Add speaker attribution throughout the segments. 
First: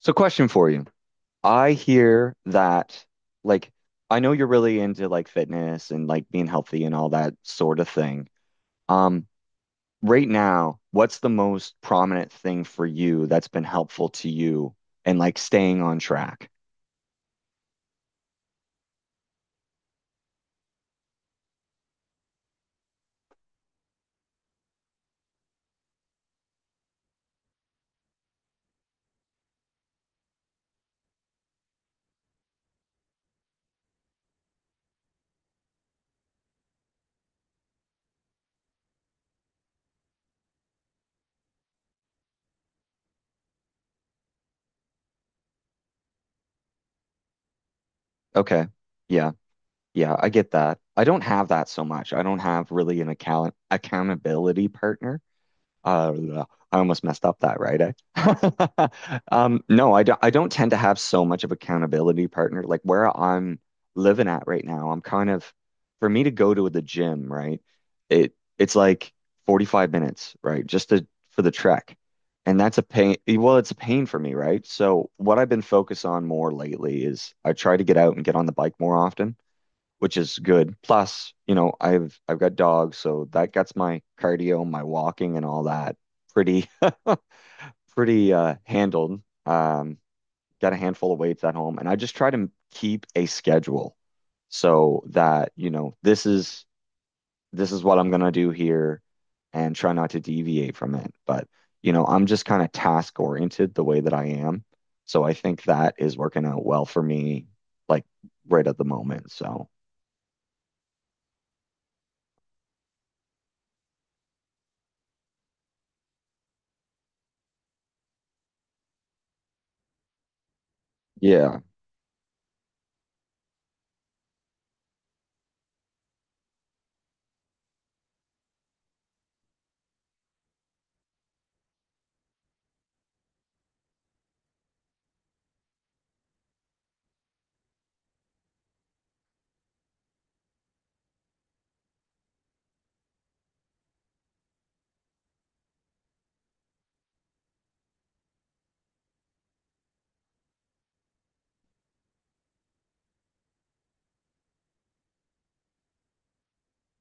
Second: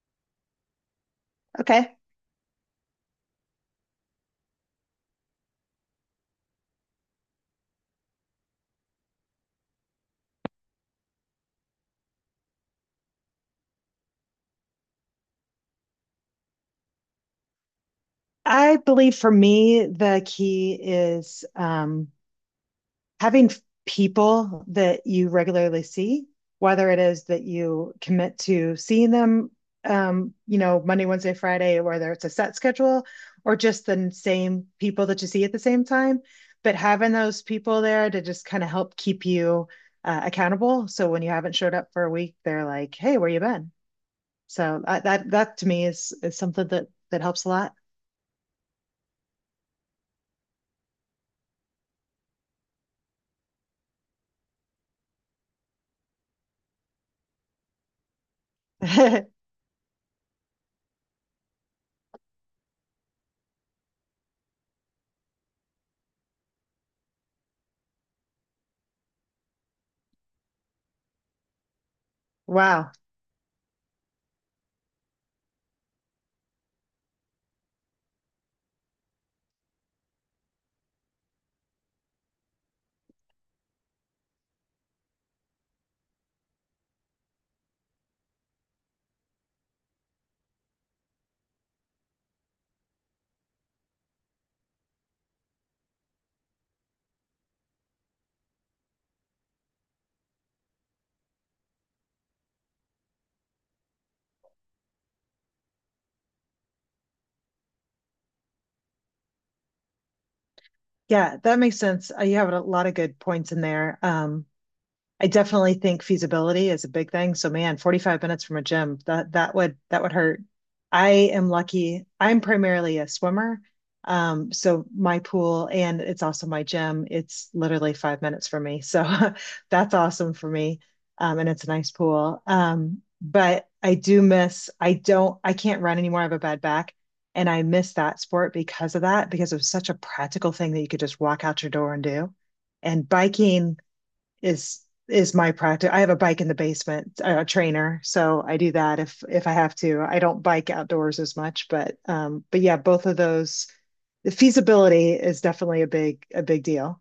Speaker 1: So question for you. I
Speaker 2: Okay.
Speaker 1: hear that like I know you're really into like fitness and like being healthy and all that sort of thing. Um, right now, what's the most prominent thing for you that's been helpful to you and like staying on track?
Speaker 2: I believe for me, the key is having people that you regularly see, whether it is that you commit to seeing them, Monday, Wednesday, Friday, whether it's a set schedule or just the same people that you see at the same time. But having those people there to just kind of help keep you accountable. So when you haven't showed up for a week, they're like, "Hey, where you been?" So I, that that to me is something that helps a lot.
Speaker 1: Okay. Yeah. Yeah, I get that. I don't have that so much. I don't have really an account accountability partner. Uh, I almost messed up that, right? Eh? No, I don't. I don't tend to have so much of accountability partner. Like where I'm living at right now, I'm kind of for me to go to the gym, right? It's like 45 minutes, right? Just to for the trek, and that's a
Speaker 2: Wow.
Speaker 1: pain. Well, it's a pain for me, right? So what I've been focused on more lately is I try to get out and get on the bike more often which is good. Plus, you know, I've got dogs, so that gets my cardio, my walking and all that pretty pretty handled. Got a handful of weights at home and I just try to keep a schedule so that, you know, this is what I'm gonna do here and try not to deviate from it. But, I'm just kind of task oriented the way that I am. So I think that is working out well for me, like right at the moment. So
Speaker 2: Yeah, that makes sense. You have a lot of good points in there. I definitely think feasibility is a big thing. So man, 45 minutes from a gym, that would hurt. I am
Speaker 1: yeah.
Speaker 2: lucky. I'm primarily a swimmer. So my pool and it's also my gym. It's literally 5 minutes from me. So that's awesome for me. And it's a nice pool. But I do miss, I don't, I can't run anymore. I have a bad back. And I miss that sport because of that, because it was such a practical thing that you could just walk out your door and do. And biking, is is my practice. I have a bike in the basement, a trainer, so I do that if I have to. I don't bike outdoors as much, but but yeah, both of those. The feasibility is definitely a big deal.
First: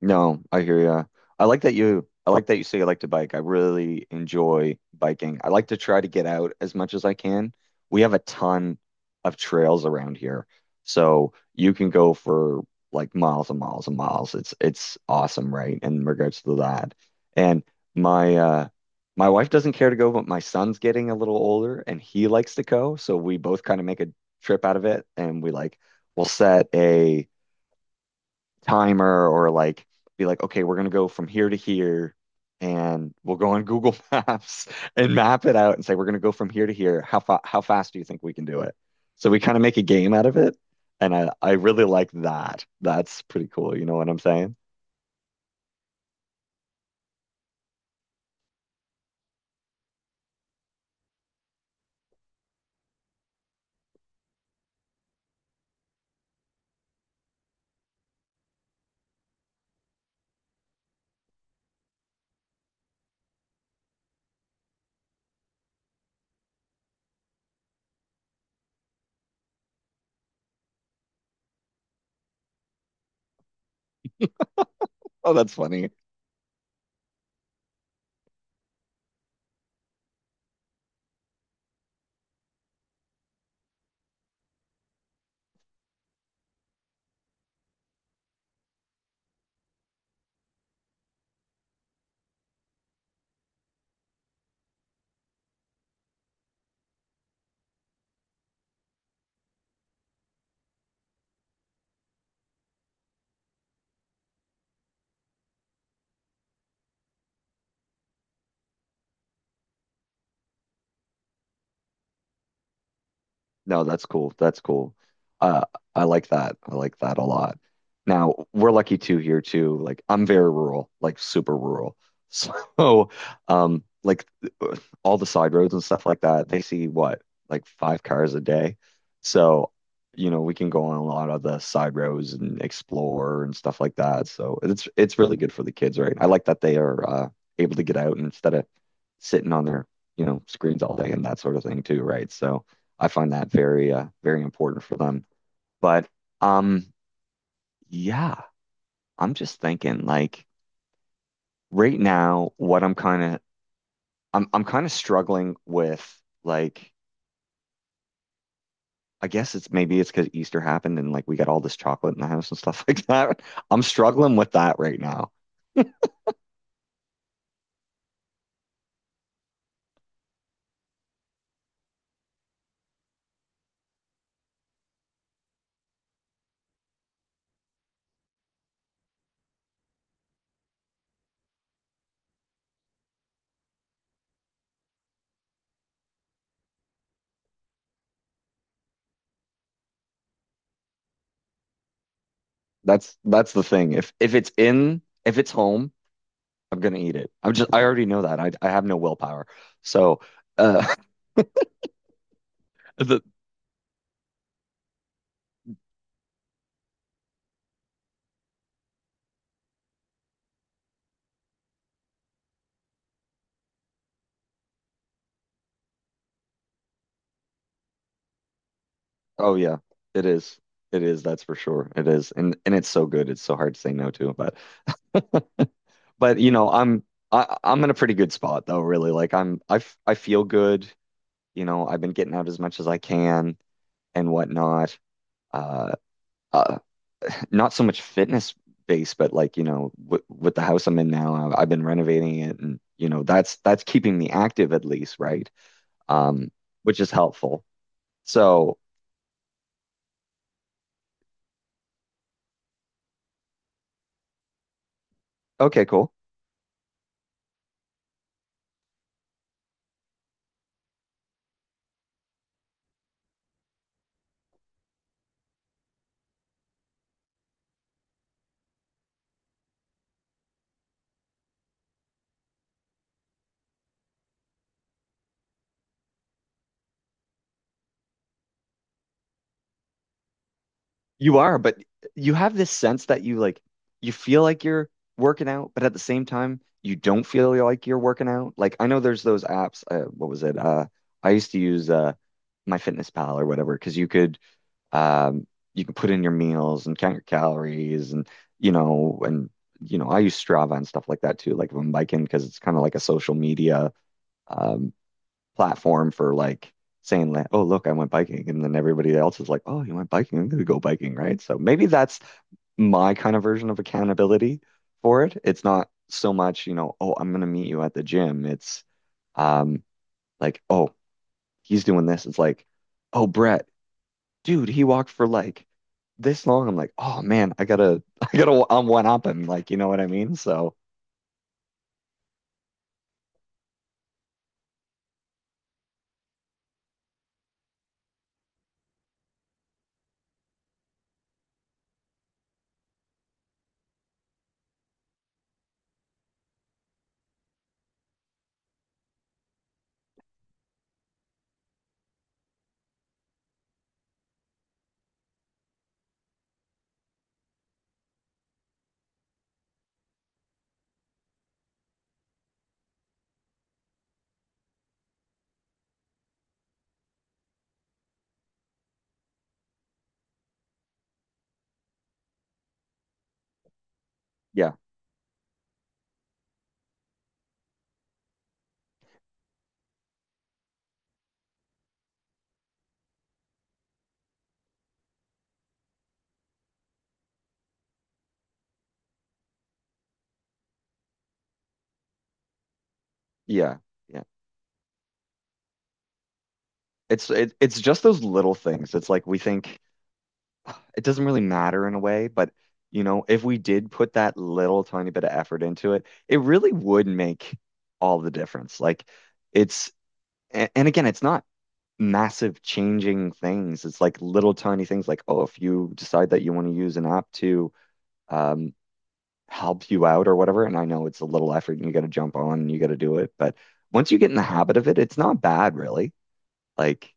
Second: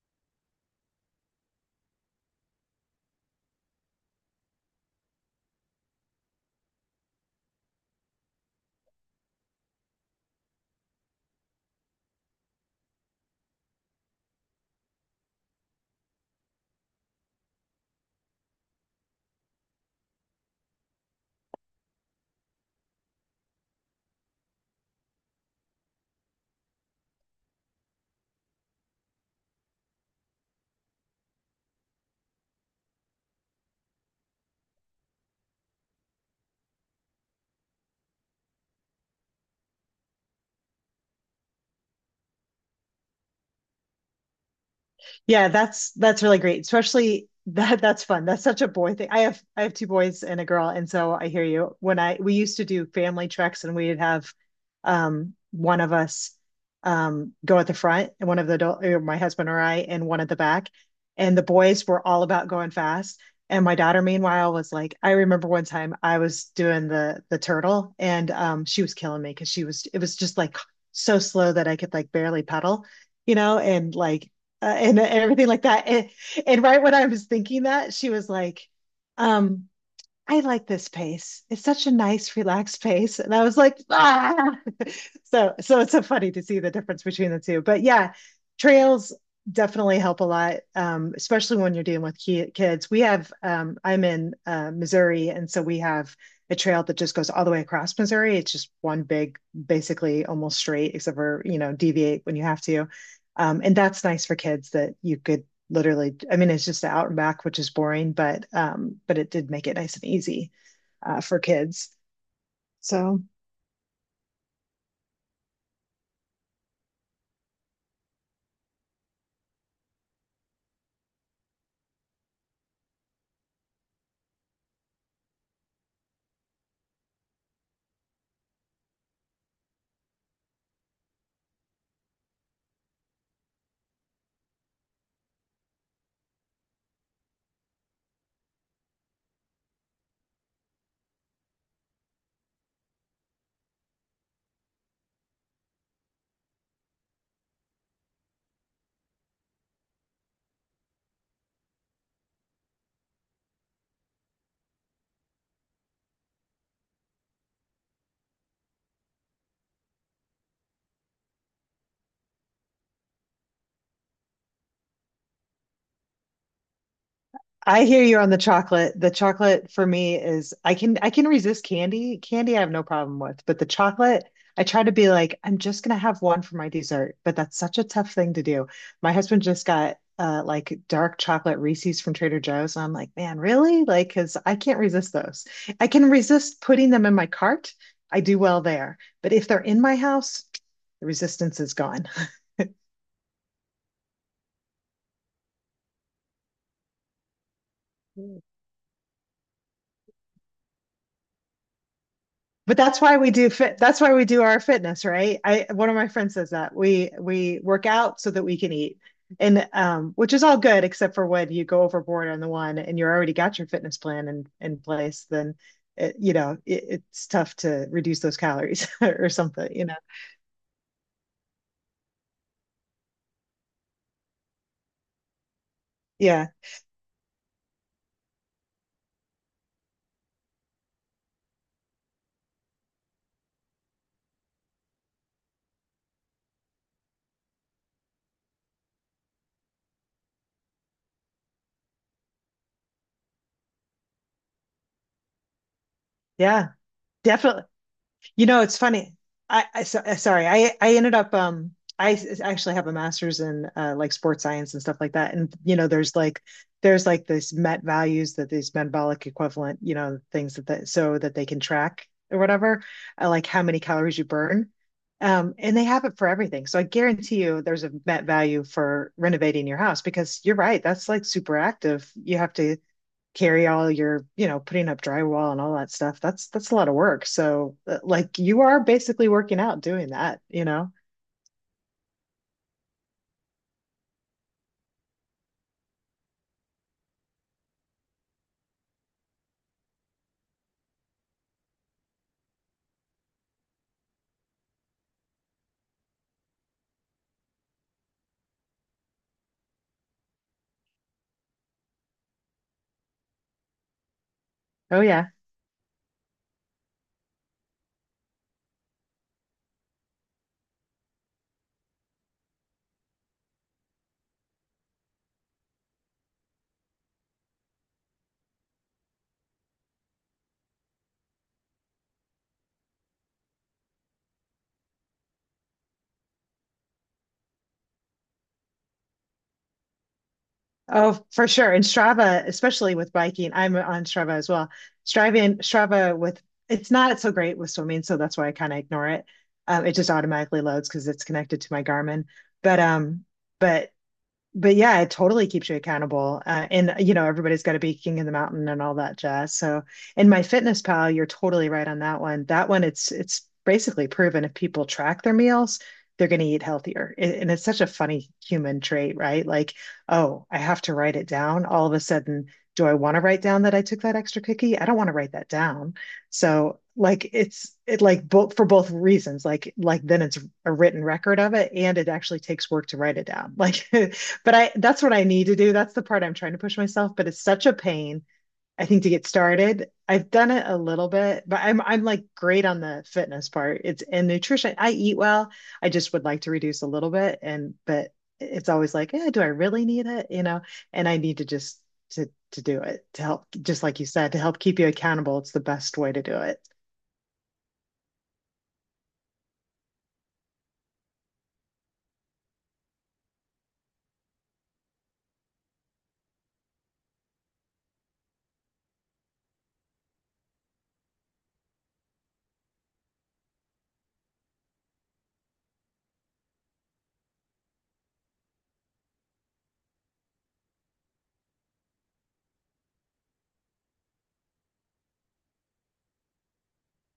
Speaker 1: No, I hear ya. I like that you say you like to bike. I really enjoy biking. I like to try to get out as much as I can. We have a ton of trails around here. So you can go for like miles and miles and miles. It's awesome, right? In regards to that. And my uh my wife doesn't care to go, but my son's getting a little older and he likes to go. So we both kind of make a trip out of it and we'll set a timer or like be like, okay, we're gonna go from here to here and we'll go on Google Maps and map it out and say we're gonna go from here to here. How fa how fast do you think we can do it? So we kind of make a game out of it. And I really like that. That's pretty cool. You know what I'm saying?
Speaker 2: Yeah, that's really great. Especially that that's fun. That's such a boy thing. I have two boys and a girl, and so I hear you. When I we used to do family treks and we'd have one of us go at the front and one of the adult or my husband or I and one at the back. And the boys were all about going fast. And my daughter, meanwhile, was like, I remember one time I was doing the turtle and she was killing me because she was it was just like so slow that I could like barely pedal, and like and
Speaker 1: Oh,
Speaker 2: everything
Speaker 1: that's
Speaker 2: like that.
Speaker 1: funny.
Speaker 2: And right when I was thinking that, she was like, um, I like this pace. It's such a nice, relaxed pace. And I was like, ah. So it's so funny to see the difference between the two. But yeah, trails definitely help a lot, especially when you're dealing with ki kids. I'm in Missouri, and so we have a trail that just goes all the way across Missouri. It's just one big, basically almost straight, except for, deviate when you have to. And that's nice for kids that you could literally, I mean, it's just the out and back, which is boring, but but it did make it nice and easy for kids. So
Speaker 1: No, that's cool. That's cool. Uh, I like that. I like that a lot. Now, we're lucky too here too. Like I'm very rural, like super rural. So, like all the side roads and stuff like that, they see what, like five cars a day. So, you know, we can go on a lot of the side roads and explore and stuff like that. So it's really good for the kids, right? I like that they are able to get out and instead of sitting on their, you know, screens all day and that sort of thing too, right? So I find that very very important for them. But um yeah, I'm just thinking like right now what I'm kind of I'm kind of struggling with like I guess it's because Easter happened and like we got all this chocolate in the house and stuff like that. I'm struggling with that right now.
Speaker 2: I hear you on the chocolate. The chocolate for me is I can resist candy. Candy I have no problem with, but the chocolate I try to be like I'm just gonna have one for my dessert, but that's such a tough thing to do. My husband just got like dark chocolate Reese's from Trader Joe's, and I'm like, man, really? Like, because I can't resist those. I can resist putting them in my cart. I do well there, but if they're in my house, the resistance is gone. Mm.
Speaker 1: That's the thing. If it's home, I'm gonna eat it. I already know that. I have no willpower. So uh
Speaker 2: But that's why
Speaker 1: the
Speaker 2: we do fit. That's why we do our fitness, right? I One of my friends says that we work out so that we can eat, and which is all good except for when you go overboard on the one and you're already got your fitness plan in place, then it, you know it, it's tough to reduce those calories or
Speaker 1: oh
Speaker 2: something,
Speaker 1: yeah,
Speaker 2: you know.
Speaker 1: it is. It is, that's for sure. It is. And it's so good. It's so hard to say no to. But
Speaker 2: Yeah,
Speaker 1: you know, I I'm in a pretty good spot though, really. Like I feel good. You know, I've been getting out as much as I can and whatnot. Uh, uh not so much fitness based, but like, you know, with the house I'm in now, I've been renovating it and, you know, that's keeping me active at least, right? Um,
Speaker 2: yeah,
Speaker 1: which is
Speaker 2: definitely.
Speaker 1: helpful.
Speaker 2: You know,
Speaker 1: So,
Speaker 2: it's funny. I so, sorry. I ended up I actually have a master's in like sports science and stuff like that. And
Speaker 1: okay, cool.
Speaker 2: there's like this met values that these metabolic equivalent, things that so that they can track or whatever, like how many calories you burn. And they have it for everything. So I guarantee you there's a met value for renovating your house because you're right, that's like super active. You have to carry all your, putting up drywall and all that stuff. That's a lot of work. So like you are basically working out doing that, you know?
Speaker 1: You are, but you have this sense that you like you feel like you're working out, but at the same time, you don't feel like you're working out. Like I know there's those apps, what was it? I used to use My Fitness Pal or whatever, because you could Um, you can put in your meals and count your calories and you know and you know I use Strava and stuff like that too. Like if I'm biking because it's kind of like a social media um,
Speaker 2: Oh yeah.
Speaker 1: platform for like saying like, oh look, I went biking, and then everybody else is like, oh, you went biking, I'm gonna go biking, right? So maybe that's my kind of version of accountability for it. It's not so much, you know, oh, I'm gonna meet you at the gym. It's um like, oh, he's doing this. It's like, oh, Brett, dude, he walked for like this long. I'm like, oh man, I'm one up him. Like, you know what I mean? So
Speaker 2: Oh, for sure. And Strava, especially with biking, I'm on Strava as well. Striving Strava with It's not so great with swimming, so that's why I kind of ignore it. It just automatically loads because it's connected to my Garmin. But um, but but yeah, it totally keeps you accountable. And everybody's got to be king of the mountain and all that jazz. So, in My Fitness Pal, you're totally right on that one. That one, it's basically proven if people track their meals, they're going to eat healthier. And it's such a funny human trait, right? Like, oh, I have to write it down. All of a sudden, do I want to write down that I took that extra cookie? I don't want to write that down. So, like, it's it like both for both reasons. Like then it's a written record of it, and it actually takes work to write it down. Like. But
Speaker 1: yeah,
Speaker 2: I that's what I need to do. That's the part I'm trying to push myself, but it's such a pain, I think, to get started. I've done it a little bit, but I'm like great on the fitness part. It's and nutrition. I eat well. I just would like to reduce a little bit and but it's always like, eh, do I really need it? And I need to just to do it to help
Speaker 1: yeah,
Speaker 2: just like you
Speaker 1: yeah.
Speaker 2: said, to help keep you accountable. It's the best way to do it.
Speaker 1: It's just those little things. It's like we think it doesn't really matter in a way, but you know, if we did put that little tiny bit of effort into it, it really would make all the difference. It's, and again, it's not massive changing things. It's like little tiny things like, oh, if you decide that you want to use an app to, um, help you out or whatever. And I know it's a little effort and you got to jump on and you got to do it. But once you get in the habit of it, it's not bad, really. Like,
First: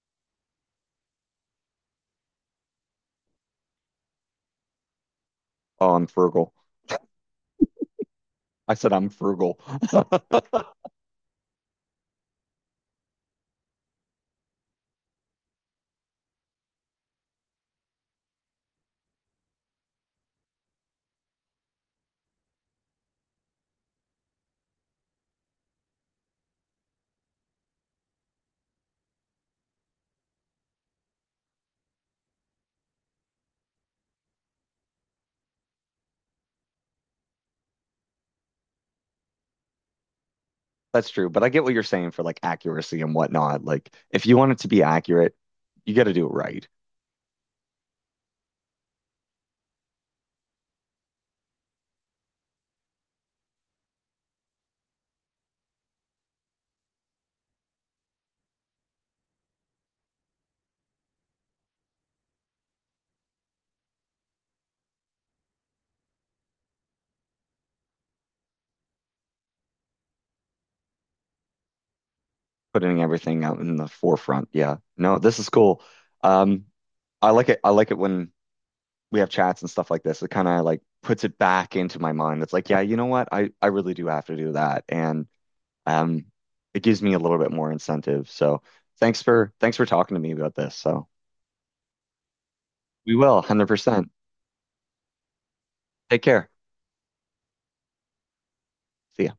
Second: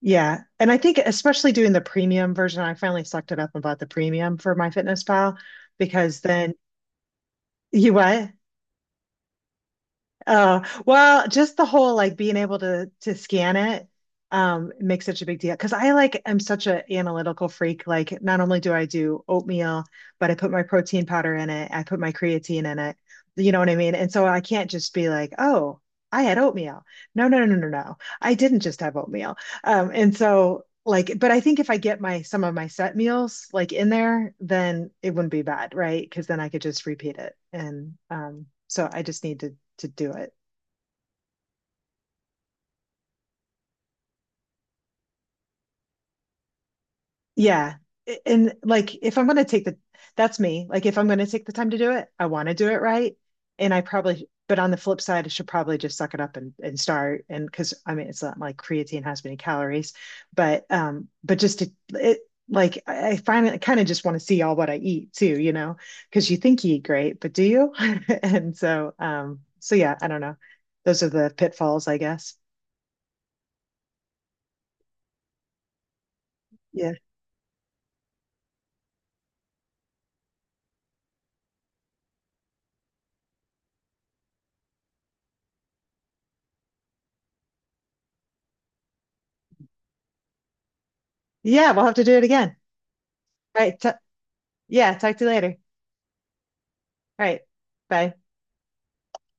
Speaker 2: Yeah. And I think especially doing the premium version, I finally sucked it up and bought the premium for My Fitness Pal
Speaker 1: oh, I'm
Speaker 2: because
Speaker 1: frugal.
Speaker 2: then you what?
Speaker 1: I said I'm frugal.
Speaker 2: Uh, well, just the whole like being able to scan it makes such a big deal because I like am such a analytical freak. Like not only do I do oatmeal, but I put my protein powder in it, I put my creatine in it. You know what I mean? And so I can't just be like, oh, I had oatmeal. No, no, no, no, no. No. I didn't just have oatmeal. And so like, but I think if I get my some of my set meals like in there, then it wouldn't be bad, right? Because then I could just repeat it. And so I just need to do it.
Speaker 1: That's true. But I get what you're saying for like accuracy and whatnot. Like, if you want it to be accurate, you got to do it right,
Speaker 2: Yeah. And like if I'm going to take the, that's me. Like if I'm going to take the time to do it, I want to do it right. And I probably but on the flip side, I should probably just suck it up and start and because I mean it's not like creatine has many calories, but but just to it like I find I kind of just want to see all what I eat too, because you think you eat great, but do you? And so yeah, I don't know. Those are the pitfalls, I guess.
Speaker 1: putting everything out in the forefront. Yeah. No, this is cool. Um,
Speaker 2: Yeah.
Speaker 1: I like it. I like it when we have chats and stuff like this. It kind of like puts it back into my mind. It's like, yeah, you know what? I really do have to do that. And um, it gives me a little bit more incentive. So thanks for talking to me about this. So
Speaker 2: Yeah, we'll have to do it again.
Speaker 1: we will
Speaker 2: All right. T
Speaker 1: 100%.
Speaker 2: Yeah, talk to you later.
Speaker 1: Take care.
Speaker 2: All right. Bye.
Speaker 1: See ya.